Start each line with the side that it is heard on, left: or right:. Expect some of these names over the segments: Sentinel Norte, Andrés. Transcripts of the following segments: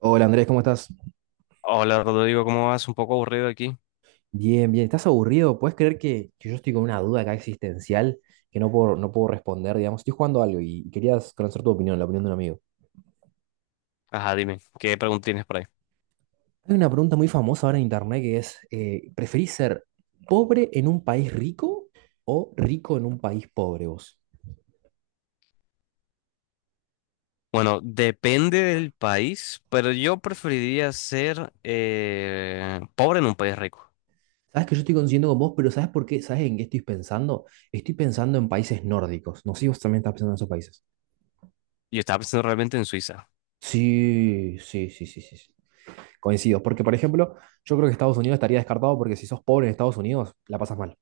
right: Hola Andrés, ¿cómo estás?
left: Hola Rodrigo, ¿cómo vas? Un poco aburrido aquí.
right: Bien, bien. ¿Estás aburrido? ¿Puedes creer que yo estoy con una duda acá existencial que no puedo responder, digamos? Estoy jugando algo y querías conocer tu opinión, la opinión de un amigo.
left: Ajá, dime, ¿qué pregunta tienes por ahí?
right: Hay una pregunta muy famosa ahora en internet que es, ¿preferís ser pobre en un país rico o rico en un país pobre vos?
left: Bueno, depende del país, pero yo preferiría ser pobre en un país rico.
right: Sabes que yo estoy coincidiendo con vos, pero ¿sabes por qué? ¿Sabes en qué estoy pensando? Estoy pensando en países nórdicos. No sé si vos también estás pensando en esos países.
left: Yo estaba pensando realmente en Suiza.
right: Sí, sí, sí, sí, sí, sí. Coincido, porque por ejemplo, yo creo que Estados Unidos estaría descartado porque si sos pobre en Estados Unidos, la pasas mal.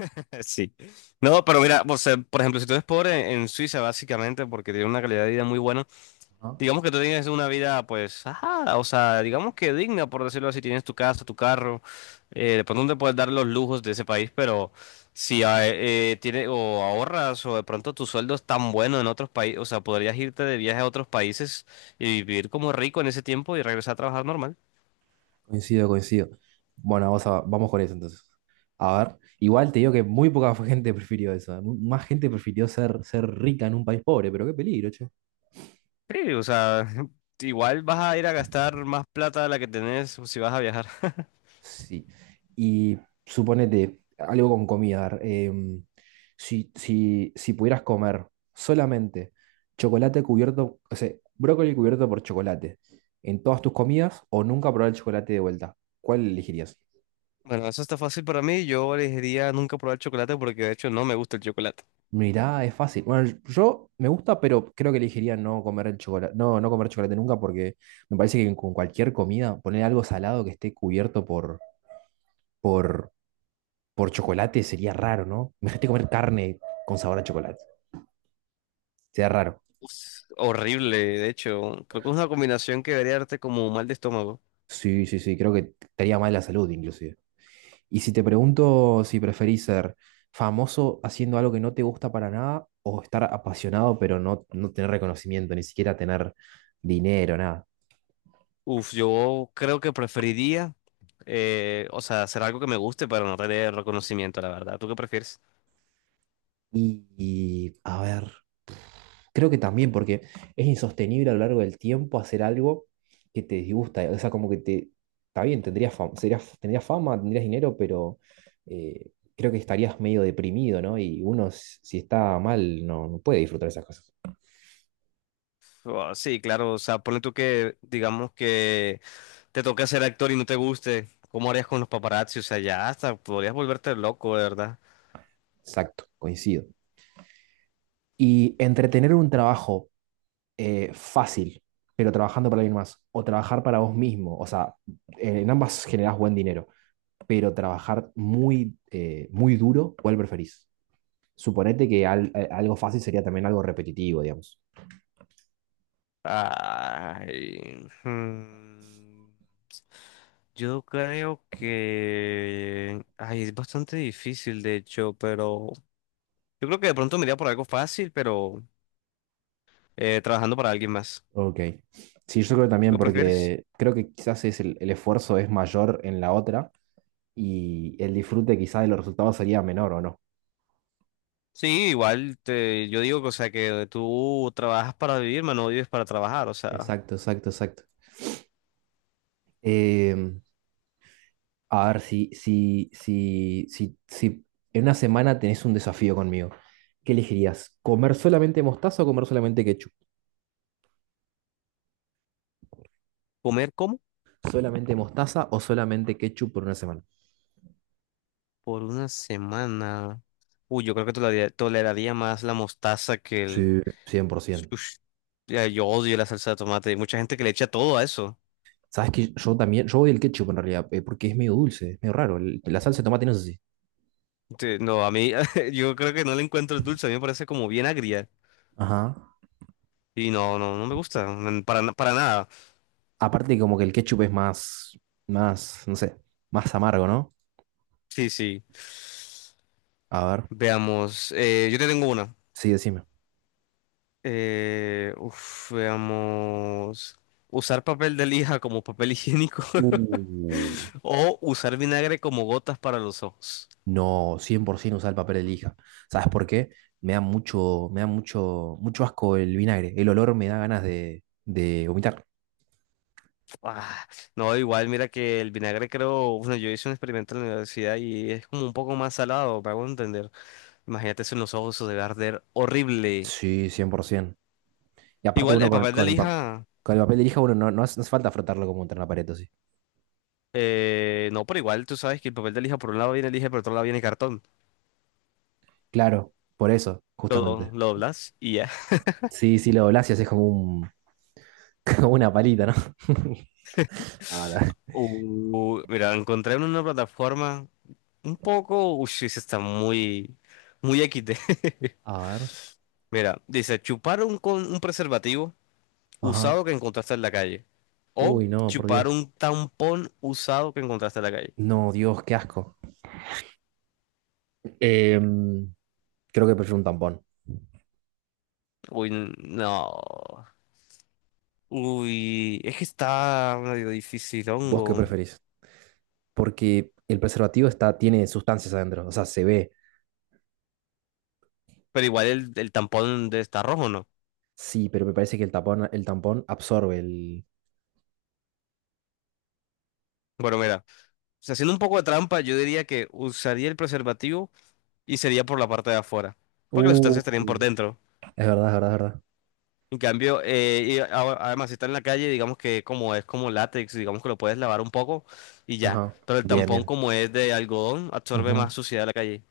left: Sí. No, pero mira, o sea, por ejemplo, si tú eres pobre en Suiza, básicamente, porque tiene una calidad de vida muy buena.
right: Ajá.
left: Digamos que tú tienes una vida, pues, ajá, o sea, digamos que digna, por decirlo así. Tienes tu casa, tu carro, de pronto no te puedes dar los lujos de ese país, pero si o ahorras o de pronto tu sueldo es tan bueno en otros países, o sea, podrías irte de viaje a otros países y vivir como rico en ese tiempo y regresar a trabajar normal.
right: Coincido, coincido. Bueno, vamos, vamos con eso entonces. A ver, igual te digo que muy poca gente prefirió eso, ¿eh? Más gente prefirió ser rica en un país pobre, pero qué peligro, che.
left: Sí, o sea, igual vas a ir a gastar más plata de la que tenés si vas a viajar.
right: Sí. Y suponete, algo con comida. Si pudieras comer solamente chocolate cubierto, o sea, brócoli cubierto por chocolate en todas tus comidas o nunca probar el chocolate de vuelta, ¿cuál elegirías?
left: Bueno, eso está fácil para mí. Yo elegiría nunca probar chocolate porque de hecho no me gusta el chocolate.
right: Mirá, es fácil. Bueno, yo me gusta, pero creo que elegiría no comer el chocolate, no, no comer chocolate nunca porque me parece que con cualquier comida poner algo salado que esté cubierto por, por chocolate sería raro, ¿no? Imagínate comer carne con sabor a chocolate. Sería raro.
left: Uf, horrible, de hecho. Creo que es una combinación que debería darte como mal de estómago.
right: Sí, sí, sí, creo que estaría mal la salud inclusive. Y si te pregunto si preferís ser famoso haciendo algo que no te gusta para nada o estar apasionado pero no, no tener reconocimiento, ni siquiera tener dinero, nada.
left: Uf, yo creo que preferiría, o sea, hacer algo que me guste para no tener reconocimiento, la verdad. ¿Tú qué prefieres?
right: A ver, creo que también, porque es insostenible a lo largo del tiempo hacer algo que te disgusta. O sea, como que te. Está bien, tendrías fama, tendrías fama, tendrías dinero, pero creo que estarías medio deprimido, ¿no? Y uno, si está mal, no, no puede disfrutar esas cosas.
left: Oh, sí, claro, o sea, ponle tú que, digamos que te toca ser actor y no te guste. ¿Cómo harías con los paparazzi? O sea, ya hasta podrías volverte loco, de verdad.
right: Exacto, coincido. Y entretener un trabajo fácil, pero trabajando para alguien más, o trabajar para vos mismo, o sea, en ambas generás buen dinero, pero trabajar muy, muy duro, ¿cuál preferís? Suponete que algo fácil sería también algo repetitivo, digamos.
left: Ay, hmm, yo creo que... Ay, es bastante difícil, de hecho, pero... Yo creo que de pronto me iría por algo fácil, pero trabajando para alguien más.
right: Ok. Sí, yo creo
left: ¿Tú
right: también
left: qué prefieres?
right: porque creo que quizás es el esfuerzo es mayor en la otra y el disfrute quizás de los resultados sería menor o no.
left: Sí, igual te, yo digo que, o sea, que tú trabajas para vivir, mano, no vives para trabajar. O sea,
right: Exacto, exacto, exacto. Em, a ver, si en una semana tenés un desafío conmigo, ¿qué elegirías? ¿Comer solamente mostaza o comer solamente ketchup?
left: ¿comer cómo?
right: ¿Solamente mostaza o solamente ketchup por una semana?
left: Por una semana. Uy, yo creo que toleraría más la mostaza que el...
right: Sí, 100%.
left: Ush. Ya, yo odio la salsa de tomate. Hay mucha gente que le echa todo a eso.
right: Sabes que yo también, yo odio el ketchup en realidad, porque es medio dulce, es medio raro. La salsa de tomate no es así.
left: No, a mí, yo creo que no le encuentro el dulce. A mí me parece como bien agria.
right: Ajá.
left: Y no, no, no me gusta. Para, para nada.
right: Aparte, como que el ketchup es más, más, no sé, más amargo, ¿no?
left: Sí, sí.
right: A ver,
left: Veamos, yo te tengo una.
right: sí, decime.
left: Uf, veamos. Usar papel de lija como papel higiénico
right: Uh.
left: o usar vinagre como gotas para los ojos.
right: No, 100% usar el papel de lija. ¿Sabes por qué? Me da mucho, mucho asco el vinagre. El olor me da ganas de vomitar.
left: Ah, no, igual, mira que el vinagre creo, bueno, yo hice un experimento en la universidad y es como un poco más salado, me hago entender. Imagínate eso en los ojos, eso debe arder horrible.
right: Sí, 100%. Y aparte
left: Igual,
right: uno
left: el
right: con,
left: papel de lija,
right: con el papel de lija, uno no, no hace, no hace falta frotarlo como contra una pared, sí.
left: no, pero igual tú sabes que el papel de lija por un lado viene lija y por otro lado viene cartón.
right: Claro, por eso,
left: Lo,
right: justamente.
left: lo doblas y ya.
right: Sí, sí, lo doblás y haces como un, como una palita, ¿no? Ah, la-
left: Mira, encontré en una plataforma un poco. Uy, sí, sí está muy. Muy XD.
right: A ver.
left: Mira, dice: chupar un, con un preservativo
right: Ajá.
left: usado que encontraste en la calle. O
right: Uy, no, por
left: chupar
right: Dios.
left: un tampón usado que encontraste en la calle.
right: No, Dios, qué asco. Em, creo que prefiero un tampón.
left: Uy, no. Uy, es que está medio difícil,
right: ¿Vos qué
left: hongo.
right: preferís? Porque el preservativo está, tiene sustancias adentro. O sea, se ve.
left: Pero igual el tampón de está rojo, ¿no?
right: Sí, pero me parece que el tapón, el tampón absorbe el.
left: Bueno, mira, o sea, haciendo un poco de trampa, yo diría que usaría el preservativo y sería por la parte de afuera, porque las
right: Uh,
left: sustancias estarían por dentro.
right: es verdad, es verdad, es verdad.
left: En cambio, además si está en la calle, digamos que como es como látex, digamos que lo puedes lavar un poco y ya.
right: Ajá.
left: Pero el
right: Bien,
left: tampón
right: bien.
left: como es de algodón, absorbe más
right: Ujú.
left: suciedad de la calle.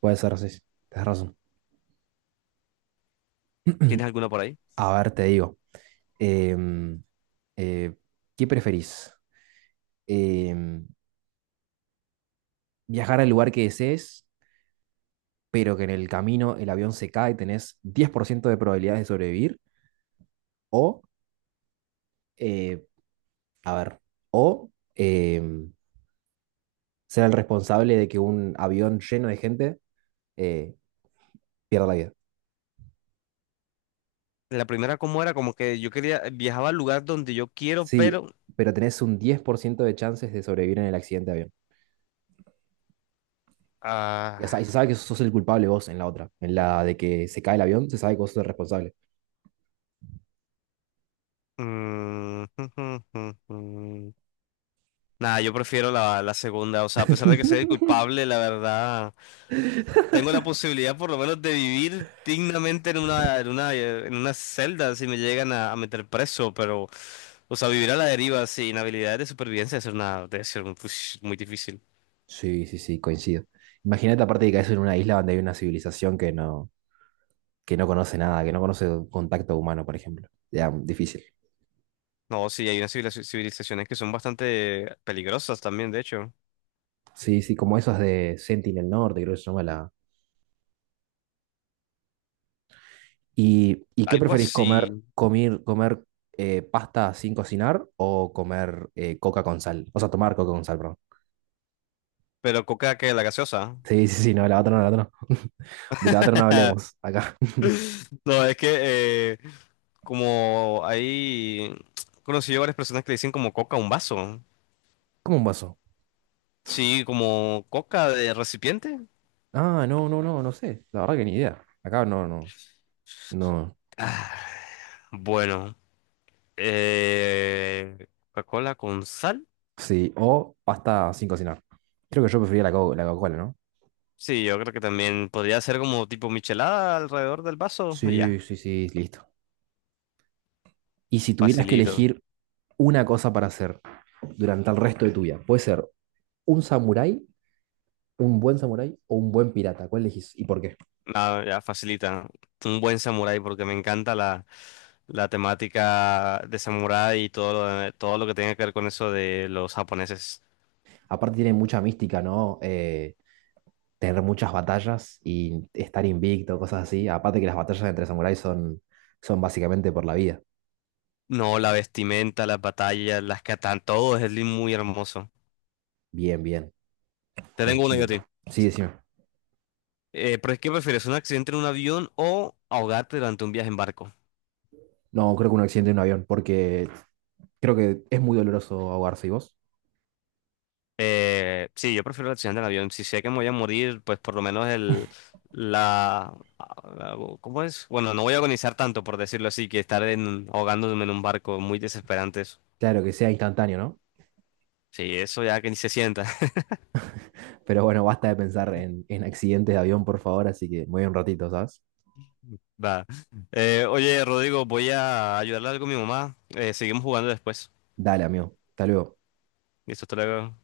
right: Puede ser así. Tienes razón.
left: ¿Tienes alguna por ahí?
right: A ver, te digo. Em, eh, ¿Qué preferís? em, viajar al lugar que desees, pero que en el camino el avión se cae, tenés 10% de probabilidades de sobrevivir, o, eh, a ver, o em, ser el responsable de que un avión lleno de gente eh, pierda la vida.
left: La primera como era como que yo quería viajaba al lugar donde yo quiero,
right: Sí,
left: pero
right: pero tenés un 10% de chances de sobrevivir en el accidente de avión.
left: ah,
right: Y, o sea, y se sabe que sos el culpable vos en la otra, en la de que se cae el avión, se sabe que vos sos el responsable.
left: mm, Nada, yo prefiero la, la segunda, o sea, a pesar de que sea el culpable, la verdad tengo la posibilidad por lo menos de vivir dignamente en una, en una, en una celda si me llegan a meter preso, pero, o sea, vivir a la deriva sin habilidades de supervivencia es una, debe ser muy, pues, muy difícil.
right: Sí, sí, sí, coincido. Imagínate aparte de que caes en una isla donde hay una civilización que no conoce nada, que no conoce contacto humano, por ejemplo. Ya, difícil.
left: No, sí, hay unas civilizaciones que son bastante peligrosas también, de hecho.
right: Sí, sí, como esas de Sentinel Norte, creo que se llama la. ¿Y qué
left: Algo
right: preferís
left: así,
right: comer? ¿Comer, comer pasta sin cocinar o comer coca con sal? O sea, tomar coca con sal, perdón.
left: pero coca que la gaseosa.
right: Sí, sí, sí, no, la otra no, la otra no. De la otra no hablemos, acá.
left: No, es que como hay he conocido varias personas que le dicen como coca a un vaso.
right: ¿Cómo un vaso?
left: Sí, como coca de recipiente.
right: Ah, no, no, no, no sé. La verdad que ni idea. Acá no, no, no.
left: Bueno. Eh, Coca-Cola con sal.
right: Sí, o pasta sin cocinar. Creo que yo prefería la Coca-Cola, ¿no?
left: Sí, yo creo que también podría ser como tipo michelada alrededor del vaso.
right: Sí,
left: Ya,
right: sí, sí, listo. Y si tuvieras que
left: facilito.
right: elegir una cosa para hacer durante el resto de tu vida. Puede ser un samurái, un buen samurái o un buen pirata. ¿Cuál elegís y por qué?
left: Nada, ya facilita. Un buen samurái porque me encanta la, la temática de samurái y todo lo, todo lo que tenga que ver con eso de los japoneses.
right: Aparte tiene mucha mística, ¿no? Tener muchas batallas y estar invicto, cosas así. Aparte que las batallas entre samuráis son, son básicamente por la vida.
left: No, la vestimenta, las batallas, las katanas, todo es muy hermoso.
right: Bien, bien,
left: Te tengo una yo a
right: coincido.
left: ti.
right: Sí, decime.
left: ¿Pero es que prefieres un accidente en un avión o ahogarte durante un viaje en barco?
right: No, creo que un accidente en un avión, porque creo que es muy doloroso ahogarse y vos.
left: Sí, yo prefiero el accidente del avión. Si sé que me voy a morir, pues por lo menos la ¿cómo es? Bueno, no voy a agonizar tanto, por decirlo así, que estar en, ahogándome en un barco muy desesperante. Eso.
right: Claro que sea instantáneo, ¿no?
left: Sí, eso ya que ni se sienta.
right: Pero bueno, basta de pensar en accidentes de avión, por favor, así que me voy un ratito, ¿sabes?
left: Va. Oye, Rodrigo, voy a ayudarle algo a mi mamá. Seguimos jugando después.
right: Dale, amigo. Hasta luego.
left: Listo, hasta luego.